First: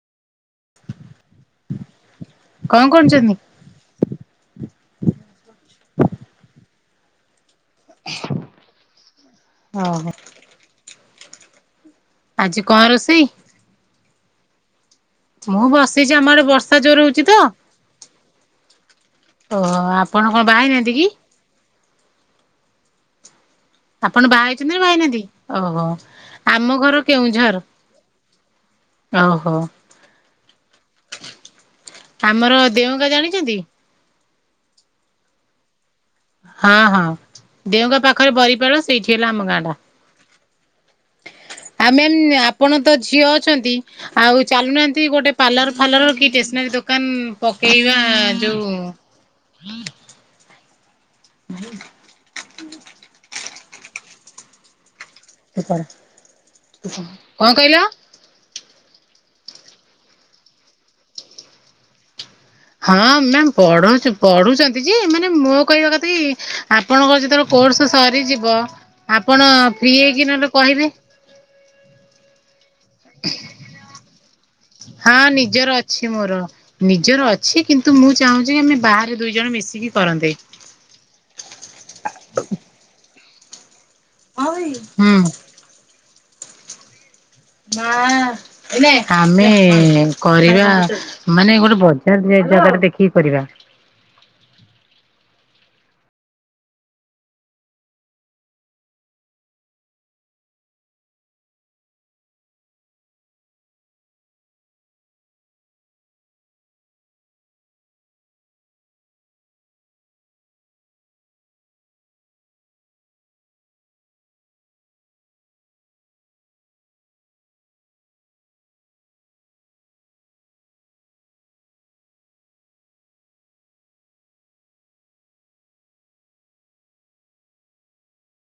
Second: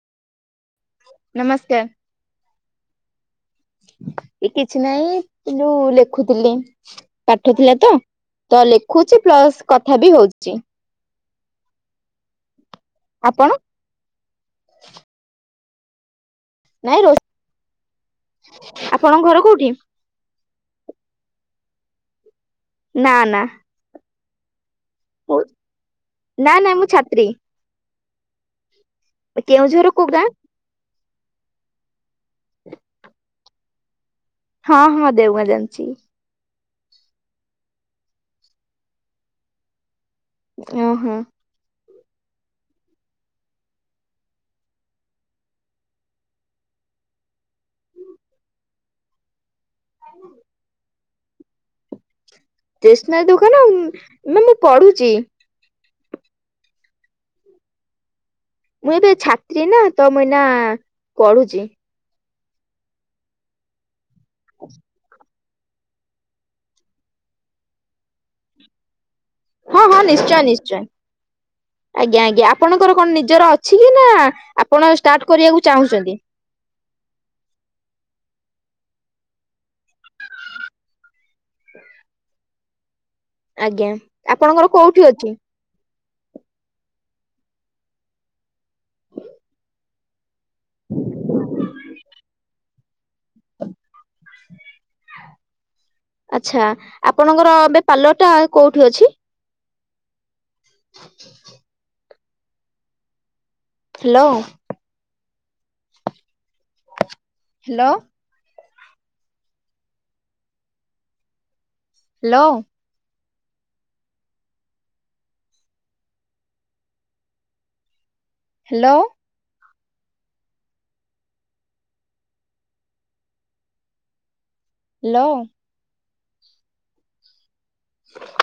କଣ କରୁଛନ୍ତି? ନମସ୍କାର। କି [unintelligible] ଉଠୁଥିଲା ତ ତ ଲେଖୁଛି ପ୍ଲସ କଥା ଓହୋ। ବି ହୋଉଚି। ଆଜି କଣ ରୋଷେଇ? ଆପଣ [inaudible] ମୁଁ ବସିଚି ଆମ ବର୍ଷା ନାଇଁ ଜୋର ରୋ ହଉଚି ତ ଆପଣଙ୍କ ଘର କୋଉଠି ଓହୋ ଆପଣ କଣ ବାହା ହେଇନାହାନ୍ତି କି? ନାଆ ନାଆ। ଆପଣ ବାହା ହେଇଚନ୍ତି ନା ବାହାହେଇ ନାହାନ୍ତି? ଓହୋ ନା ନା ଆମ ମୁଁ ଘର ଛାତ୍ରୀ କେଉଁଝର। ଓହୋ। କେଉଁଝର କୋଉ ଗାଁ? ଆମର ଦେଓ ଗାଁ ଜାଣିଛନ୍ତି? ହଁ ହଁ ଦେଓ ଗାଁ ଜାଣିଛି। ହଁ ହଁ ଦେଓ ଗାଁ ପାଖରେ ବରିପାଳ ସେଇଠି ହେଲା ଆମ ଗାଁ ଟା। ଓ ହୋ। ଆଉ ମ୍ୟାାମ୍ ଆପଣ ତ ଝିଅ ଅଛନ୍ତି ଆଉ ଚାଲୁନାହାନ୍ତି ଗୋଟେ ପାର୍ଲର ଫାଲର କି ଟେସ୍‌ନାରୀ ଦୋ ଦୋକାନ ପକେଇ ଟେସନାରୀ ଦୋକାନ ମ୍ୟାମ୍ ମୁଁ ପଢୁଛି। ପଢ କଣ କହିଲ? ମୁଁ ଏବେ ଛାତ୍ରୀ ନା ତ ମୁଁ ଏଇନା ପଢୁଛି। ହଁ ମ୍ୟାମ୍ ପଢଉଚ ପଢୁଛନ୍ତି ଯେ ମାନେ ମୋ କହିବା କଥା କି ଆପଣଙ୍କର ଯେତେବେଳେ କୋର୍ସ ସରିଯିବ ଆପଣ ହଁ ଫ୍ରି ହଁ ହେଇକି ନିଶ୍ଚୟ ନହେଲେ ନିଶ୍ଚୟ କହିବେ। ଆଜ୍ଞା ଆଜ୍ଞା ଆପଣଙ୍କର କଣ ନିଜର ଅଛି କି ନା ଆପଣ ଷ୍ଟାର୍ଟ ହଁ କରିବାକୁ ନିଜର ଅଛି ଚାହୁଁଛନ୍ତି ମୋର ନିଜର ଅଛି କିନ୍ତୁ ମୁଁ ଚାହୁଁଛି କି ଆମେ ବାହାରେ ଦୁଇ ଜଣ ମିଶିକି କରନ୍ତେ। [inaudible] [inaudible] ଆଜ୍ଞା ହୁଁ ଆପଣଙ୍କର କୋଉଠି ଅଛି? ମାଆ ଆ ଏଇ ନେ ଆମେ କରିବା ମାନେ ଗୋଟେ ବଡ ସେଟା ଗୋଟେ ବେ ଜାଗା ରେ ଦେଖିକି କରିବା। ଆଚ୍ଛା ଆପଣଙ୍କର hello. Hello. Hello. Hello. Hello. [inaudible]